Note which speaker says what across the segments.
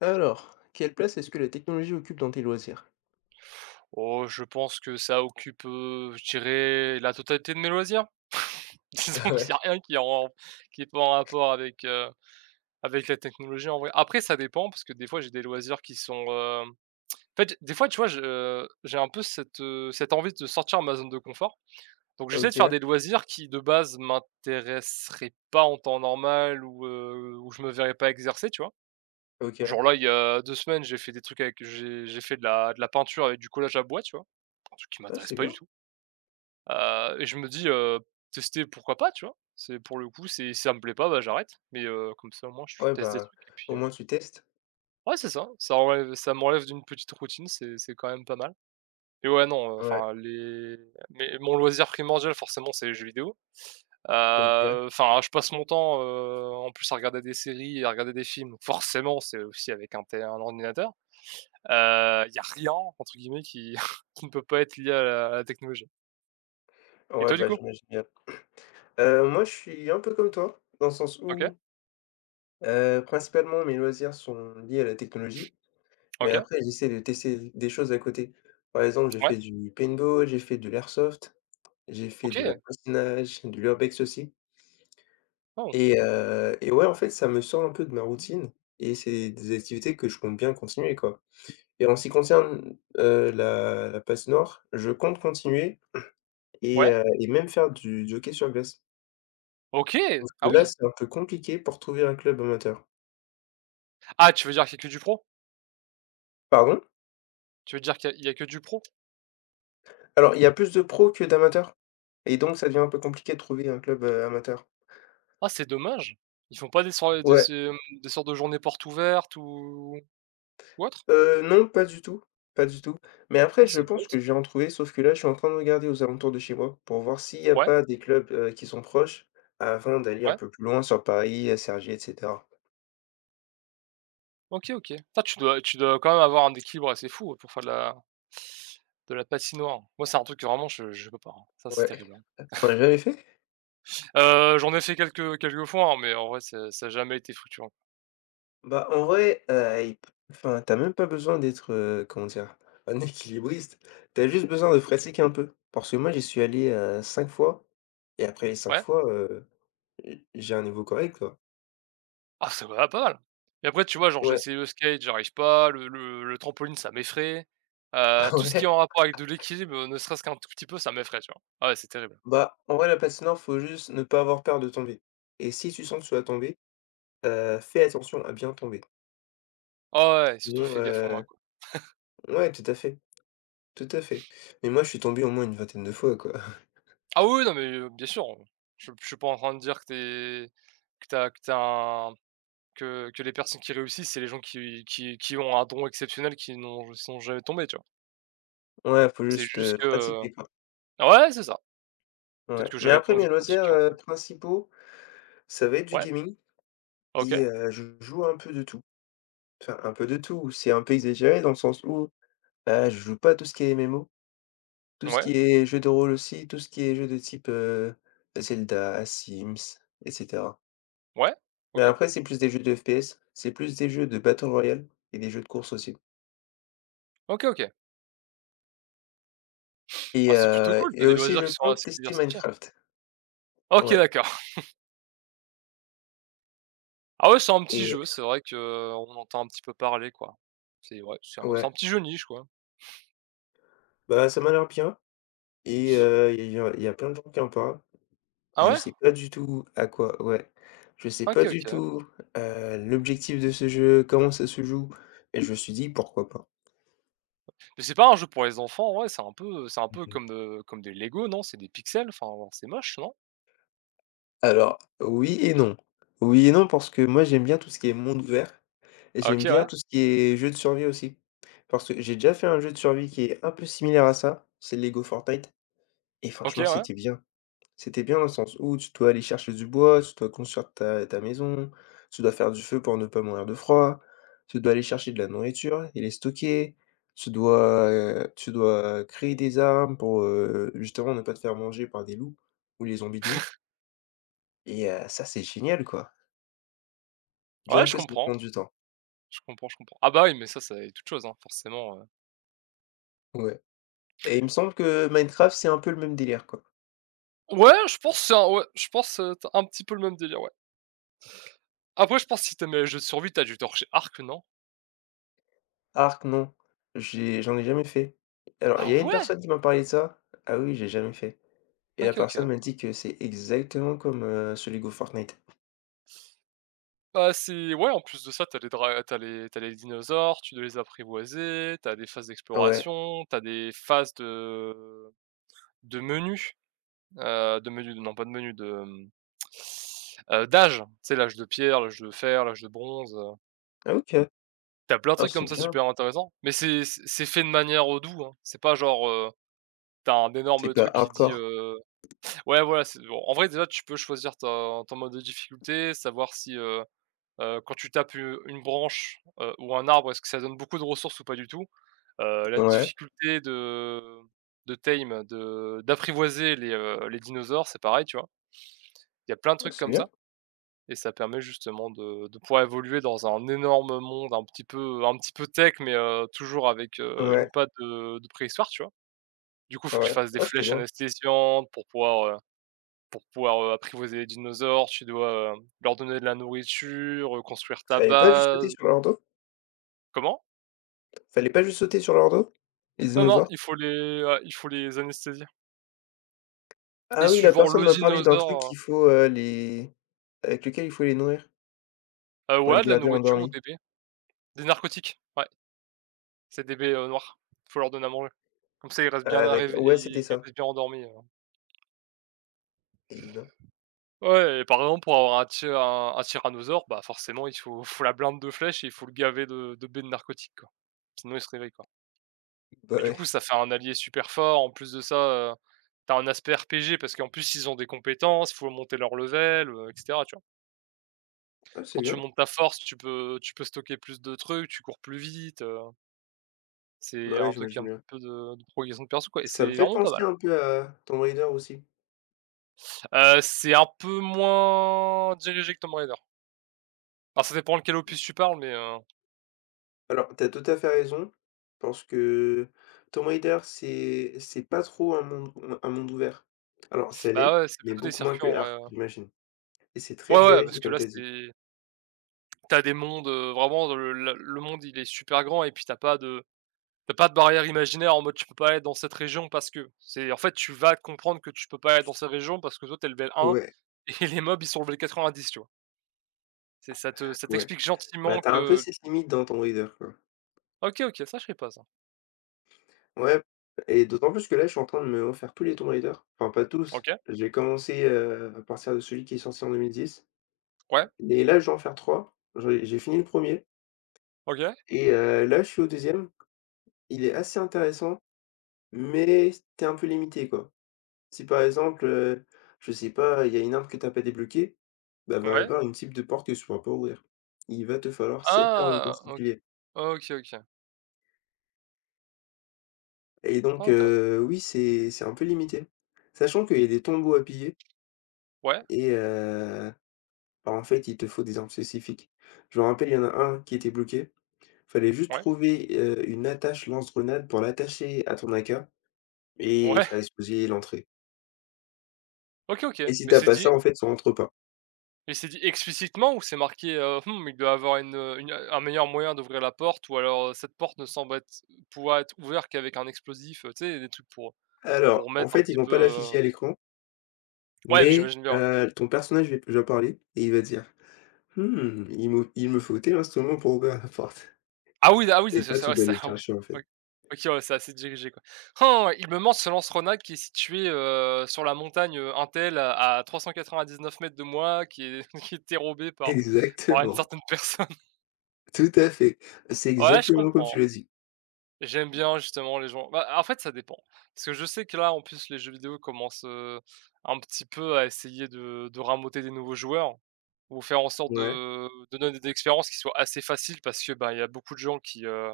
Speaker 1: Alors, quelle place est-ce que la technologie occupe dans tes loisirs?
Speaker 2: Oh, je pense que ça occupe, je dirais la totalité de mes loisirs. Disons qu'il y a
Speaker 1: Ouais,
Speaker 2: rien qui est en rapport avec, avec la technologie en vrai. Après ça dépend parce que des fois j'ai des loisirs qui sont, hem en fait des fois tu vois je j'ai un peu cette, cette envie de sortir de ma zone de confort. Donc j'essaie de faire
Speaker 1: OK,
Speaker 2: des loisirs qui de base m'intéresseraient pas en temps normal ou, où je me verrais pas exercer, tu vois?
Speaker 1: OK.
Speaker 2: Genre là il y a 2 semaines j'ai fait des trucs avec j'ai fait de la peinture avec du collage à bois, tu vois? Un truc qui
Speaker 1: Ah
Speaker 2: m'intéresse
Speaker 1: c'est
Speaker 2: pas du
Speaker 1: bien.
Speaker 2: tout. Et je me dis, «Tester, pourquoi pas?» Tu vois? C'est pour le coup, c'est si ça me plaît pas, bah, j'arrête, mais comme ça, au moins, je
Speaker 1: Ouais,
Speaker 2: teste des
Speaker 1: bah,
Speaker 2: trucs et puis,
Speaker 1: au moins tu testes.
Speaker 2: ouais, c'est ça, ça m'enlève d'une petite routine, c'est quand même pas mal et ouais, non,
Speaker 1: Ouais,
Speaker 2: enfin, les mais mon loisir primordial, forcément, c'est les jeux vidéo.
Speaker 1: OK.
Speaker 2: Enfin, je passe mon temps, en plus à regarder des séries et à regarder des films, forcément, c'est aussi avec un ordinateur. Il y a «rien» entre guillemets qui qui ne peut pas être lié à la technologie et
Speaker 1: Ouais,
Speaker 2: toi, du
Speaker 1: bah,
Speaker 2: coup?
Speaker 1: j'imagine bien. Moi, je suis un peu comme toi, dans le sens
Speaker 2: OK,
Speaker 1: où, principalement, mes loisirs sont liés à la technologie, mais
Speaker 2: OK,
Speaker 1: après, j'essaie de tester des choses à côté. Par exemple, j'ai
Speaker 2: ouais,
Speaker 1: fait du paintball, j'ai fait de l'airsoft, j'ai fait de la
Speaker 2: OK,
Speaker 1: patinage, de l'urbex aussi
Speaker 2: waouh!
Speaker 1: et ouais, en fait, ça me sort un peu de ma routine et c'est des activités que je compte bien continuer, quoi. Et en ce qui concerne, la passe nord, je compte continuer et
Speaker 2: Ouais,
Speaker 1: heu et même faire du hockey sur glace.
Speaker 2: OK!
Speaker 1: Parce
Speaker 2: Ah
Speaker 1: que là,
Speaker 2: oui.
Speaker 1: c'est un peu compliqué pour trouver un club amateur.
Speaker 2: Ah, tu veux dire qu'il y a que du pro?
Speaker 1: Pardon?
Speaker 2: Tu veux dire qu'il y a il y a que du pro?
Speaker 1: Alors, il y a plus de pros que d'amateurs et donc ça devient un peu compliqué de trouver un club, amateur.
Speaker 2: Ah, c'est dommage. Ils font pas
Speaker 1: Ouais,
Speaker 2: des sortes de journées portes ouvertes ou autre?
Speaker 1: non, pas du tout, pas du tout. Mais
Speaker 2: Non,
Speaker 1: après, je
Speaker 2: c'est
Speaker 1: pense
Speaker 2: bête.
Speaker 1: que je vais en trouver, sauf que là, je suis en train de regarder aux alentours de chez moi pour voir s'il n'y a
Speaker 2: Ouais,
Speaker 1: pas des clubs, qui sont proches avant d'aller un
Speaker 2: ouais.
Speaker 1: peu plus loin sur Paris, à Cergy et cetera.
Speaker 2: OK, OK. Putain, tu dois quand même avoir un équilibre assez fou, pour faire de la patinoire. Moi, c'est un truc que vraiment je peux pas, hein. Ça, c'est
Speaker 1: Ouais.
Speaker 2: terrible, hein.
Speaker 1: On l'a jamais fait?
Speaker 2: J'en ai fait quelques fois, hein, mais en vrai, ça a jamais été fructueux.
Speaker 1: Bah, en vrai, il p enfin, t'as même pas besoin d'être, comment dire? Un équilibriste. T'as juste besoin de pratiquer un peu. Parce que moi, j'y suis allé, 5 fois et après les cinq
Speaker 2: Ouais?
Speaker 1: fois, j'ai un niveau correct, quoi.
Speaker 2: Ah ça va pas mal. Et après tu vois, genre j'ai
Speaker 1: Ouais,
Speaker 2: essayé le skate, j'arrive pas, le trampoline ça m'effraie,
Speaker 1: ah
Speaker 2: tout ce qui est
Speaker 1: ouais,
Speaker 2: en rapport avec de l'équilibre, ne serait-ce qu'un tout petit peu, ça m'effraie, tu vois? Ah ouais, c'est terrible.
Speaker 1: bah, en vrai, la patinoire, faut juste ne pas avoir peur de tomber et si tu sens que tu vas tomber, fais attention à bien tomber.
Speaker 2: Ah ouais, surtout
Speaker 1: Sinon,
Speaker 2: fais gaffe aux mains, quoi.
Speaker 1: ouais, tout à fait, tout à fait. Mais moi, je suis tombé au moins une vingtaine de fois, quoi.
Speaker 2: Ah oui, oui, non mais, bien sûr, je suis pas en train de dire que t'es que tu un que les personnes qui réussissent, c'est les gens qui ont un don exceptionnel qui n'ont sont jamais tombés, tu vois?
Speaker 1: Ouais, faut
Speaker 2: C'est
Speaker 1: juste,
Speaker 2: juste que,
Speaker 1: pratiquer, quoi.
Speaker 2: ouais, c'est ça. Peut-être
Speaker 1: Ouais,
Speaker 2: que
Speaker 1: mais
Speaker 2: j'avais pas
Speaker 1: après
Speaker 2: envie
Speaker 1: mes
Speaker 2: de
Speaker 1: loisirs,
Speaker 2: pratiquer en vrai.
Speaker 1: principaux. Ça va être du
Speaker 2: Ouais,
Speaker 1: gaming et
Speaker 2: OK,
Speaker 1: je joue un peu de tout. Enfin, un peu de tout, c'est un peu exagéré dans le sens où, je joue pas à tout ce qui est MMO, tout ce
Speaker 2: ouais,
Speaker 1: qui est jeu de rôle aussi, tout ce qui est jeu de type, Zelda, Sims et cetera.
Speaker 2: ouais,
Speaker 1: Mais
Speaker 2: OK.
Speaker 1: après, c'est plus des jeux de FPS, c'est plus des jeux de battle royale et des jeux de course aussi
Speaker 2: OK, OK.
Speaker 1: et
Speaker 2: Ah, c'est plutôt
Speaker 1: heu
Speaker 2: cool, tu
Speaker 1: et
Speaker 2: as des
Speaker 1: aussi
Speaker 2: loisirs
Speaker 1: je
Speaker 2: qui sont
Speaker 1: compte
Speaker 2: assez
Speaker 1: tester
Speaker 2: diversifiés.
Speaker 1: Minecraft.
Speaker 2: OK,
Speaker 1: Ouais
Speaker 2: d'accord. Ah ouais, c'est un petit
Speaker 1: et
Speaker 2: jeu, c'est vrai que on entend un petit peu parler, quoi. C'est ouais, c'est un
Speaker 1: ouais,
Speaker 2: petit jeu niche, quoi.
Speaker 1: bah, ça m'a l'air bien et il y a plein de gens qui en parlent.
Speaker 2: Ah
Speaker 1: Je
Speaker 2: ouais?
Speaker 1: sais pas du tout à quoi ouais. Je sais
Speaker 2: OK,
Speaker 1: pas du
Speaker 2: OK.
Speaker 1: tout, l'objectif de ce jeu, comment ça se joue et je me suis dit: «Pourquoi pas?»
Speaker 2: Mais c'est pas un jeu pour les enfants, ouais, c'est un peu
Speaker 1: Mmh
Speaker 2: comme, comme des Lego, non? C'est des pixels, enfin, c'est moche, non?
Speaker 1: alors oui et non. Oui et non parce que moi j'aime bien tout ce qui est monde ouvert et
Speaker 2: Ah, OK,
Speaker 1: j'aime bien
Speaker 2: ouais.
Speaker 1: tout ce qui est jeu de survie aussi. Parce que j'ai déjà fait un jeu de survie qui est un peu similaire à ça, c'est Lego Fortnite et franchement
Speaker 2: OK, ouais.
Speaker 1: c'était bien. C'était bien dans le sens où tu dois aller chercher du bois, tu dois construire ta maison, tu dois faire du feu pour ne pas mourir de froid, tu dois aller chercher de la nourriture et les stocker, tu dois créer des armes pour, justement ne pas te faire manger par des loups ou les zombies de nuit et ça, c'est génial, quoi.
Speaker 2: Ouais,
Speaker 1: Bien
Speaker 2: je
Speaker 1: que ça
Speaker 2: comprends,
Speaker 1: prend du temps.
Speaker 2: je comprends. Ah bah, oui, mais ça, c'est toute chose, hein, forcément,
Speaker 1: Ouais et il me semble que Minecraft, c'est un peu le même délire, quoi.
Speaker 2: Ouais, je pense que c'est un ouais, je pense, tu un petit peu le même délire, ouais. Après, je pense que si tu aimes les jeux de survie, t'as dû torcher arc non?
Speaker 1: Ark, non, j'en ai jamais fait. Alors,
Speaker 2: Ah
Speaker 1: il y a une
Speaker 2: ouais?
Speaker 1: personne qui m'a parlé de ça. Ah oui, j'ai jamais fait. Et la
Speaker 2: OK, OK.
Speaker 1: personne m'a dit que c'est exactement comme, ce Lego Fortnite.
Speaker 2: Bah, c'est ouais, en plus de ça, t'as les dinosaures, tu dois les apprivoiser, t'as des phases
Speaker 1: Ouais.
Speaker 2: d'exploration, t'as des phases de menus, de menus non pas de menus, de, d'âge. Tu sais, l'âge de pierre, l'âge de fer, l'âge de bronze,
Speaker 1: Ah OK.
Speaker 2: tu plein de
Speaker 1: Ah
Speaker 2: trucs
Speaker 1: c'est
Speaker 2: comme ça
Speaker 1: bien.
Speaker 2: super intéressants, mais c'est fait de manière, au doux, hein. C'est pas genre, tu un
Speaker 1: C'est
Speaker 2: énorme
Speaker 1: pas
Speaker 2: truc qui dit,
Speaker 1: hardcore.
Speaker 2: ouais, voilà, c'est bon en vrai, déjà, tu peux choisir ton mode de difficulté, savoir si, quand tu tapes, une branche, ou un arbre, est-ce que ça donne beaucoup de ressources ou pas du tout? La
Speaker 1: Ouais.
Speaker 2: difficulté de tame, de d'apprivoiser les dinosaures, c'est pareil, tu vois? Il y a plein de
Speaker 1: Ah
Speaker 2: trucs
Speaker 1: c'est
Speaker 2: comme
Speaker 1: bien.
Speaker 2: ça et ça permet justement de pouvoir évoluer dans un énorme monde un petit peu tech, mais toujours avec, une
Speaker 1: Ouais,
Speaker 2: patte de préhistoire, tu vois? Du coup, il faut que tu
Speaker 1: ouais.
Speaker 2: fasses des
Speaker 1: Ah c'est
Speaker 2: flèches
Speaker 1: bien.
Speaker 2: anesthésiantes pour pouvoir, apprivoiser les dinosaures. Tu dois, leur donner de la nourriture, construire ta
Speaker 1: Fallait pas juste sauter
Speaker 2: base.
Speaker 1: sur leur dos?
Speaker 2: Comment?
Speaker 1: Fallait pas juste sauter sur leur dos? Les
Speaker 2: Non, non,
Speaker 1: dinosaures?
Speaker 2: il faut les anesthésier et
Speaker 1: Ah oui, la
Speaker 2: suivant
Speaker 1: personne
Speaker 2: le
Speaker 1: m'a parlé d'un truc
Speaker 2: dinosaure,
Speaker 1: qu'il faut, les avec lequel il faut les nourrir pour
Speaker 2: ouais,
Speaker 1: les
Speaker 2: de la
Speaker 1: garder
Speaker 2: nourriture ou
Speaker 1: endormis.
Speaker 2: des baies. Des narcotiques, ouais, c'est des baies, noires. Faut leur donner à manger. Comme ça,
Speaker 1: Ah d'accord. Ouais, c'était
Speaker 2: ils
Speaker 1: ça.
Speaker 2: restent bien endormis,
Speaker 1: Et ben,
Speaker 2: Ouais et par exemple, pour avoir un ty un tyrannosaure, bah, forcément, il faut faut la blinde de flèches et il faut le gaver de baies de narcotiques, quoi. Sinon, il se réveille, quoi
Speaker 1: bah
Speaker 2: et du coup,
Speaker 1: ouais.
Speaker 2: ça fait un allié super fort. En plus de ça, tu as un aspect RPG parce qu'en plus, ils ont des compétences, faut monter leur level, et cetera, tu vois?
Speaker 1: Ah c'est
Speaker 2: Quand tu
Speaker 1: bien.
Speaker 2: montes ta force, tu peux stocker plus de trucs, tu cours plus vite, c'est
Speaker 1: Bah
Speaker 2: un
Speaker 1: ouais,
Speaker 2: truc qui a
Speaker 1: j'imagine
Speaker 2: un
Speaker 1: bien.
Speaker 2: peu de progression de perso, quoi et
Speaker 1: Ça me
Speaker 2: c'est
Speaker 1: fait
Speaker 2: vraiment pas
Speaker 1: penser
Speaker 2: mal.
Speaker 1: un peu à Tomb Raider aussi.
Speaker 2: C'est un peu moins dirigé que Tomb Raider. Alors ça dépend de quel opus tu parles, mais
Speaker 1: Alors, tu as tout à fait raison, parce que Tomb Raider, c'est pas trop un monde ouvert. Alors, ça
Speaker 2: bah,
Speaker 1: l'est,
Speaker 2: ouais, c'est
Speaker 1: mais
Speaker 2: plutôt des
Speaker 1: beaucoup moins
Speaker 2: circuits en
Speaker 1: que
Speaker 2: vrai,
Speaker 1: Ark,
Speaker 2: ouais.
Speaker 1: j'imagine. Et c'est
Speaker 2: Ouais,
Speaker 1: très
Speaker 2: ouais, parce
Speaker 1: dirigé,
Speaker 2: que
Speaker 1: comme
Speaker 2: là,
Speaker 1: tu as dit.
Speaker 2: c'est t'as des mondes, vraiment le monde, il est super grand et puis t'as pas de barrière imaginaire en mode tu peux pas aller dans cette région parce que. C'est en fait, tu vas comprendre que tu peux pas aller dans cette région parce que toi, t'es level 1
Speaker 1: Ouais,
Speaker 2: et les mobs, ils sont level 90, tu vois? C'est ça te ça
Speaker 1: ouais.
Speaker 2: t'explique
Speaker 1: Bah,
Speaker 2: gentiment
Speaker 1: t'as un peu
Speaker 2: que
Speaker 1: cette limite dans Tomb Raider, quoi.
Speaker 2: OK, OK, ça je sais pas ça.
Speaker 1: Ouais, et d'autant plus que là, je suis en train de me refaire tous les Tomb Raider. Enfin, pas tous.
Speaker 2: OK,
Speaker 1: J'ai commencé, à partir de celui qui est sorti en 2010.
Speaker 2: ouais,
Speaker 1: Et là, je vais en faire 3. J'ai fini le premier
Speaker 2: OK,
Speaker 1: et là, je suis au deuxième. Il est assez intéressant, mais t'es un peu limité, quoi. Si par exemple, je sais pas, il y a une arme que t'as pas débloquée, bah, va y
Speaker 2: ouais,
Speaker 1: avoir une type de porte que tu pourras pas ouvrir. Il va te falloir cette arme en
Speaker 2: ah OK,
Speaker 1: particulier
Speaker 2: OK, OK.
Speaker 1: et
Speaker 2: Ah
Speaker 1: donc
Speaker 2: intéressant.
Speaker 1: oui, c'est un peu limité. Sachant qu'il y a des tombeaux à piller
Speaker 2: Ouais,
Speaker 1: et bah, en fait, il te faut des armes spécifiques. Je me rappelle, il y en a un qui était bloqué, fallait juste
Speaker 2: ouais,
Speaker 1: trouver, une attache lance-grenade pour l'attacher à ton AK et
Speaker 2: ouais,
Speaker 1: faire exploser l'entrée
Speaker 2: OK, OK.
Speaker 1: et si t'as pas ça, en fait, ça rentre pas.
Speaker 2: Mais c'est dit explicitement ou c'est marqué, il doit avoir une, un meilleur moyen d'ouvrir la porte ou alors, cette porte ne semble être pouvoir être ouverte qu'avec un explosif, tu sais, des trucs pour
Speaker 1: Alors, en
Speaker 2: mettre un
Speaker 1: fait, ils
Speaker 2: petit
Speaker 1: vont
Speaker 2: peu,
Speaker 1: pas l'afficher à l'écran.
Speaker 2: ouais,
Speaker 1: Mais
Speaker 2: j'imagine bien.
Speaker 1: ton personnage va lui parler et il va dire: «Mmh, il me faut tel instrument pour ouvrir la porte»
Speaker 2: Ah oui, ah oui,
Speaker 1: et
Speaker 2: c'est
Speaker 1: toi,
Speaker 2: ça,
Speaker 1: tu
Speaker 2: ouais,
Speaker 1: dois
Speaker 2: ça,
Speaker 1: aller le
Speaker 2: ouais.
Speaker 1: chercher, en
Speaker 2: O
Speaker 1: fait.
Speaker 2: OK, ouais, c'est assez dirigé, quoi. Han! Il me manque ce lance-grenade qui est situé, sur la montagne, untel à 9 mètres de moi, qui est qui est dérobé par par une
Speaker 1: Exactement,
Speaker 2: certaine personne.
Speaker 1: tout à fait. C'est
Speaker 2: Ouais, je
Speaker 1: exactement comme
Speaker 2: comprends.
Speaker 1: tu l'as dit.
Speaker 2: J'aime bien justement les gens bah, en fait, ça dépend. Parce que je sais que là, en plus, les jeux vidéo commencent, un petit peu à essayer de rameuter des nouveaux joueurs ou faire en sorte
Speaker 1: Ouais.
Speaker 2: de donner des expériences qui soient assez faciles parce que, bah, il y a beaucoup de gens qui,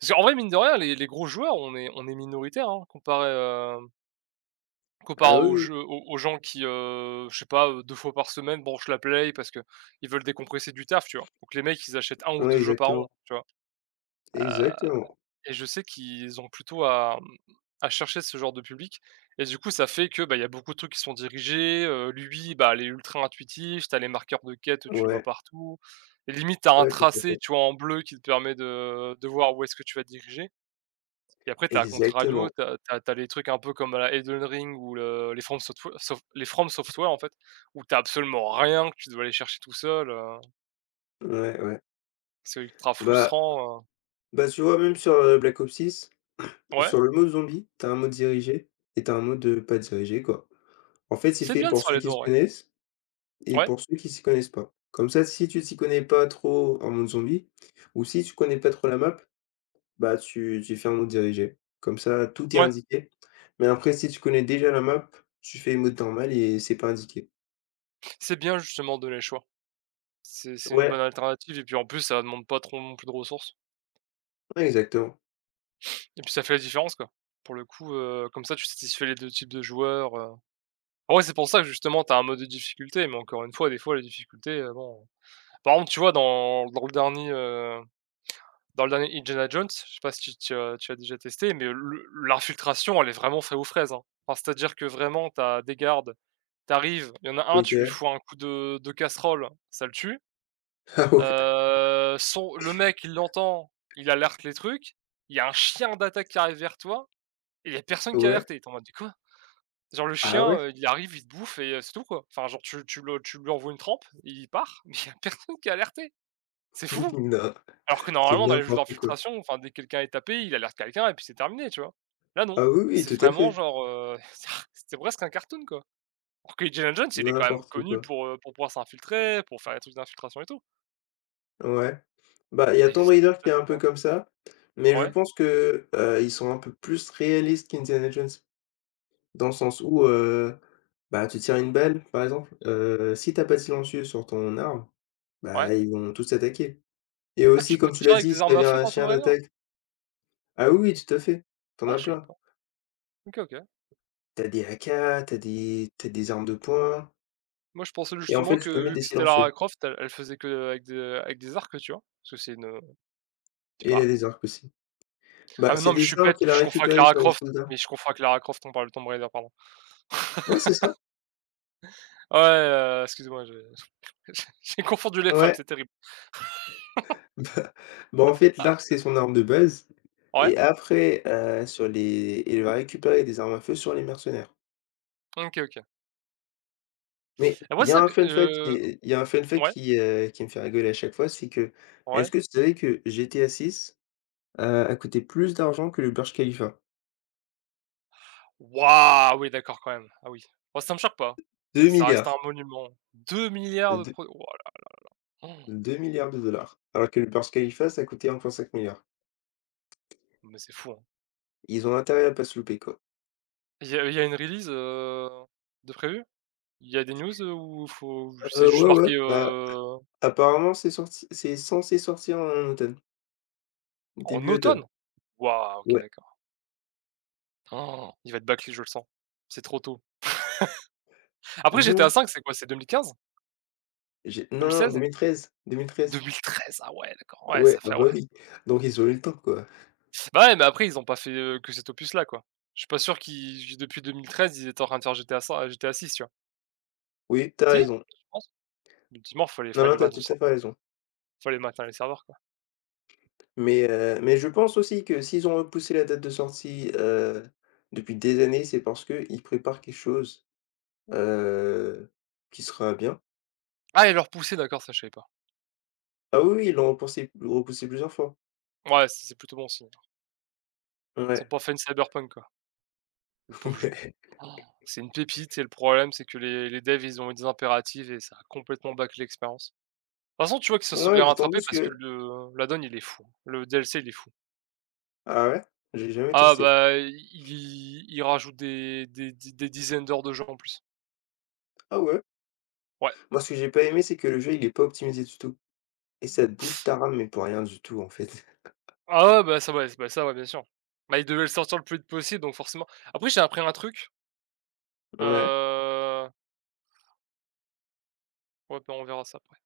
Speaker 2: parce qu'en vrai, mine de rien, les gros joueurs, on est minoritaire hein, comparé,
Speaker 1: Ah
Speaker 2: comparé
Speaker 1: oui,
Speaker 2: aux
Speaker 1: oui.
Speaker 2: jeux aux aux gens qui, je sais pas, 2 fois par semaine branchent la play parce que ils veulent décompresser du taf, tu vois? Donc les mecs, ils achètent un ou
Speaker 1: Ouais,
Speaker 2: 2 jeux par an,
Speaker 1: exactement.
Speaker 2: tu vois?
Speaker 1: Exactement.
Speaker 2: Et je sais qu'ils ont plutôt à, à chercher ce genre de public et du coup, ça fait que, bah, il y a beaucoup de trucs qui sont dirigés, lui, bah, elle est ultra intuitif. T'as les marqueurs de quête, tu le vois
Speaker 1: Ouais,
Speaker 2: partout. Et limite, t'as un
Speaker 1: ouais, tout à
Speaker 2: tracé,
Speaker 1: fait.
Speaker 2: tu vois, en bleu qui te permet de voir où est-ce que tu vas te diriger. Et après t'as as à contrario,
Speaker 1: Exactement.
Speaker 2: t'as as tu les trucs un peu comme à la Elden Ring ou le les From Softwa Sof les From Software en fait, où t'as absolument rien, que tu dois aller chercher tout seul,
Speaker 1: Ouais, ouais.
Speaker 2: c'est ultra
Speaker 1: Bah
Speaker 2: frustrant,
Speaker 1: bah, tu vois, même sur, Black Ops 6.
Speaker 2: ouais,
Speaker 1: Sur le mot zombie, tu as un mode dirigé et tu as un mode de pas dirigé, quoi. En fait, c'est
Speaker 2: c'est
Speaker 1: fait
Speaker 2: bien de
Speaker 1: pour
Speaker 2: faire
Speaker 1: ceux
Speaker 2: les
Speaker 1: qui
Speaker 2: deux
Speaker 1: se
Speaker 2: ouais.
Speaker 1: connaissent et
Speaker 2: Ouais,
Speaker 1: pour ceux qui s'y connaissent pas. Comme ça, si tu t'y connais pas trop en mode zombie ou si tu connais pas trop la map, bah, tu fais un mode dirigé. Comme ça, tout est
Speaker 2: ouais,
Speaker 1: indiqué. Mais après, si tu connais déjà la map, tu fais mode normal et c'est pas indiqué.
Speaker 2: c'est bien justement de les choix. C'est une
Speaker 1: Ouais,
Speaker 2: bonne alternative et puis en plus ça demande pas trop non plus de ressources
Speaker 1: ouais, exactement.
Speaker 2: et puis ça fait la différence quoi. Pour le coup, comme ça tu satisfais les 2 types de joueurs, En vrai c'est pour ça que justement t'as un mode de difficulté, mais encore une fois des fois les difficultés bon par exemple tu vois dans le Dans le dernier Indiana Jones, je sais pas si tu as déjà testé, mais le l'infiltration, elle est vraiment feuille aux fraises, hein. Enfin, c'est-à-dire que vraiment, tu as des gardes, tu arrives, il y en a un, tu lui
Speaker 1: OK.
Speaker 2: fous un coup de casserole, ça le tue.
Speaker 1: Ah ouais,
Speaker 2: Son Le mec, il l'entend, il alerte les trucs, il y a un chien d'attaque qui arrive vers toi et il y a personne qui est
Speaker 1: ouais.
Speaker 2: alerté. Tu en mode: «Mais quoi?» Genre le
Speaker 1: Ah
Speaker 2: chien,
Speaker 1: ouais?
Speaker 2: il arrive, il te bouffe et c'est tout quoi. Enfin genre tu lui envoies une trempe, il part, mais il y a personne qui est alerté. C'est fou!
Speaker 1: Non,
Speaker 2: Alors que
Speaker 1: c'est
Speaker 2: normalement dans les jeux
Speaker 1: n'importe quoi.
Speaker 2: d'infiltration, enfin dès que quelqu'un est tapé, il alerte quelqu'un et puis c'est terminé, tu vois? Là non,
Speaker 1: Ah oui, oui,
Speaker 2: c'est
Speaker 1: tout à
Speaker 2: vraiment
Speaker 1: fait.
Speaker 2: genre, c'était presque un cartoon, quoi. Alors que Indiana Jones, il est quand même
Speaker 1: N'importe
Speaker 2: connu
Speaker 1: quoi.
Speaker 2: pour pouvoir s'infiltrer, pour faire des trucs d'infiltration et tout.
Speaker 1: Ouais. Bah, il y a
Speaker 2: Et
Speaker 1: Tomb
Speaker 2: ça,
Speaker 1: Raider qui est
Speaker 2: c'est
Speaker 1: un peu
Speaker 2: drôle.
Speaker 1: comme ça, mais je
Speaker 2: Ouais,
Speaker 1: pense que, ils sont un peu plus réalistes qu'Indiana Jones. Dans le sens où, bah, tu tires une balle, par exemple, si tu as pas de silencieux sur ton arme,
Speaker 2: ouais.
Speaker 1: bah, ils vont tous t'attaquer. Et
Speaker 2: Ah tu
Speaker 1: aussi,
Speaker 2: peux
Speaker 1: comme
Speaker 2: te
Speaker 1: tu l'as
Speaker 2: tirer avec
Speaker 1: dit,
Speaker 2: des
Speaker 1: s'il y
Speaker 2: armes à
Speaker 1: avait
Speaker 2: feu
Speaker 1: un
Speaker 2: dans Tomb
Speaker 1: chien
Speaker 2: Raider?
Speaker 1: d'attaque. Ah oui, oui, tout à fait, tu en
Speaker 2: Ah
Speaker 1: as
Speaker 2: je savais
Speaker 1: plein.
Speaker 2: pas. OK, OK.
Speaker 1: Tu as des AK, tu as des armes de poing
Speaker 2: Moi je pensais
Speaker 1: et en
Speaker 2: justement
Speaker 1: fait,
Speaker 2: que
Speaker 1: tu peux mettre
Speaker 2: vu
Speaker 1: des
Speaker 2: que c'était Lara
Speaker 1: silencieux
Speaker 2: Croft, elle faisait que avec des arcs, tu vois? Parce que c'est une, je sais
Speaker 1: et il a
Speaker 2: pas.
Speaker 1: des arcs aussi.
Speaker 2: Ah
Speaker 1: Bah,
Speaker 2: mais non,
Speaker 1: c'est
Speaker 2: mais je
Speaker 1: des
Speaker 2: suis
Speaker 1: armes
Speaker 2: bête,
Speaker 1: qu'il a
Speaker 2: je confonds avec
Speaker 1: récupérées
Speaker 2: Lara
Speaker 1: sur les
Speaker 2: Croft,
Speaker 1: soldats.
Speaker 2: mais je confonds avec Lara Croft, on parle de Tomb Raider, pardon.
Speaker 1: Ouais, c'est ça.
Speaker 2: Ouais, excuse-moi, je J'ai confondu les femmes,
Speaker 1: Ouais.
Speaker 2: c'est terrible.
Speaker 1: Bah bah, en fait,
Speaker 2: Ah,
Speaker 1: l'arc, c'est son arme de base
Speaker 2: ouais?
Speaker 1: et après, sur les il va récupérer des armes à feu sur les mercenaires.
Speaker 2: OK, OK.
Speaker 1: Mais
Speaker 2: Et moi, ça que
Speaker 1: il y a un fun fact
Speaker 2: ouais,
Speaker 1: qui me fait rigoler à chaque fois, c'est que
Speaker 2: ouais.
Speaker 1: est-ce que tu savais que GTA 6, a coûté plus d'argent que le Burj Khalifa?
Speaker 2: Waouh! Oui, d'accord, quand même. Ah oui. Moi, ça me choque pas. C'est
Speaker 1: deux
Speaker 2: ça reste un
Speaker 1: milliards
Speaker 2: monument. Deux milliards de
Speaker 1: deux
Speaker 2: pro oh
Speaker 1: 2 milliards de dollars alors que le Burj Khalifa, ça coûtait 1,5.
Speaker 2: mais c'est fou, hein.
Speaker 1: Ils ont intérêt à pas se louper, quoi.
Speaker 2: Il y a une release, de prévue? Il y a des news, ou faut c'est juste
Speaker 1: Ouais, ouais,
Speaker 2: marqué,
Speaker 1: bah, apparemment, c'est censé sortir en automne,
Speaker 2: en
Speaker 1: début automne.
Speaker 2: automne? Waouh, OK,
Speaker 1: Ouais.
Speaker 2: d'accord. Oh, il va être bâclé, je le sens. C'est trop tôt. Après GTA
Speaker 1: Non.
Speaker 2: cinq. C'est quoi? C'est 2015?
Speaker 1: J'ai Non, non,
Speaker 2: 2016?
Speaker 1: 2013, 2013.
Speaker 2: 2013? Ah ouais, d'accord. Ouais,
Speaker 1: Ouais,
Speaker 2: ça
Speaker 1: ah
Speaker 2: fait ouais.
Speaker 1: bah, oui, donc ils ont eu le temps, quoi.
Speaker 2: Bah, ouais, mais après ils ont pas fait, que cet opus là, quoi. Je suis pas sûr qu'ils depuis 2013, ils étaient en train de faire GTA 6, tu vois?
Speaker 1: Oui, tu as
Speaker 2: Si?
Speaker 1: raison.
Speaker 2: Je pense. Ultimement,
Speaker 1: Non, non, tu as tout à fait raison,
Speaker 2: fallait maintenir les serveurs, quoi.
Speaker 1: mais je pense aussi que s'ils ont repoussé la date de sortie, depuis des années, c'est parce qu'ils préparent quelque chose, heu, qui sera bien.
Speaker 2: Ah et leur pousser, d'accord, ça je savais pas.
Speaker 1: Ah oui, oui, ils l'ont repoussé plusieurs fois.
Speaker 2: Ouais, c'est plutôt bon signe. Ils sont
Speaker 1: Ouais,
Speaker 2: pas fans une Cyberpunk, quoi, le pauvre jeu.
Speaker 1: ouais.
Speaker 2: Oh, c'est une pépite et le problème, c'est que les devs, ils ont eu des impératifs et ça a complètement bâclé l'expérience. De toute façon, tu vois qu'ils se sont
Speaker 1: Ouais,
Speaker 2: bien
Speaker 1: d'autant
Speaker 2: rattrapés
Speaker 1: plus
Speaker 2: parce que
Speaker 1: que.
Speaker 2: le la donne, il est fou. Le DLC, il est fou.
Speaker 1: Ah ouais? J'ai jamais
Speaker 2: Ah
Speaker 1: testé.
Speaker 2: bah, i i il rajoute des dizaines d'heures de jeu en plus.
Speaker 1: Ah ouais?
Speaker 2: Ouais.
Speaker 1: Moi, ce que j'ai pas aimé, c'est que le jeu, il est pas optimisé du tout et ça te bouffe ta RAM, mais pour rien du tout, en fait.
Speaker 2: Ah ouais, bah, ça, ouais, bah, ça, ouais, bien sûr. Bah, ils devaient le sortir le plus vite possible, donc forcément. Après, j'ai appris un truc,
Speaker 1: Ouais.
Speaker 2: heu, ouais, bah, on verra ça après.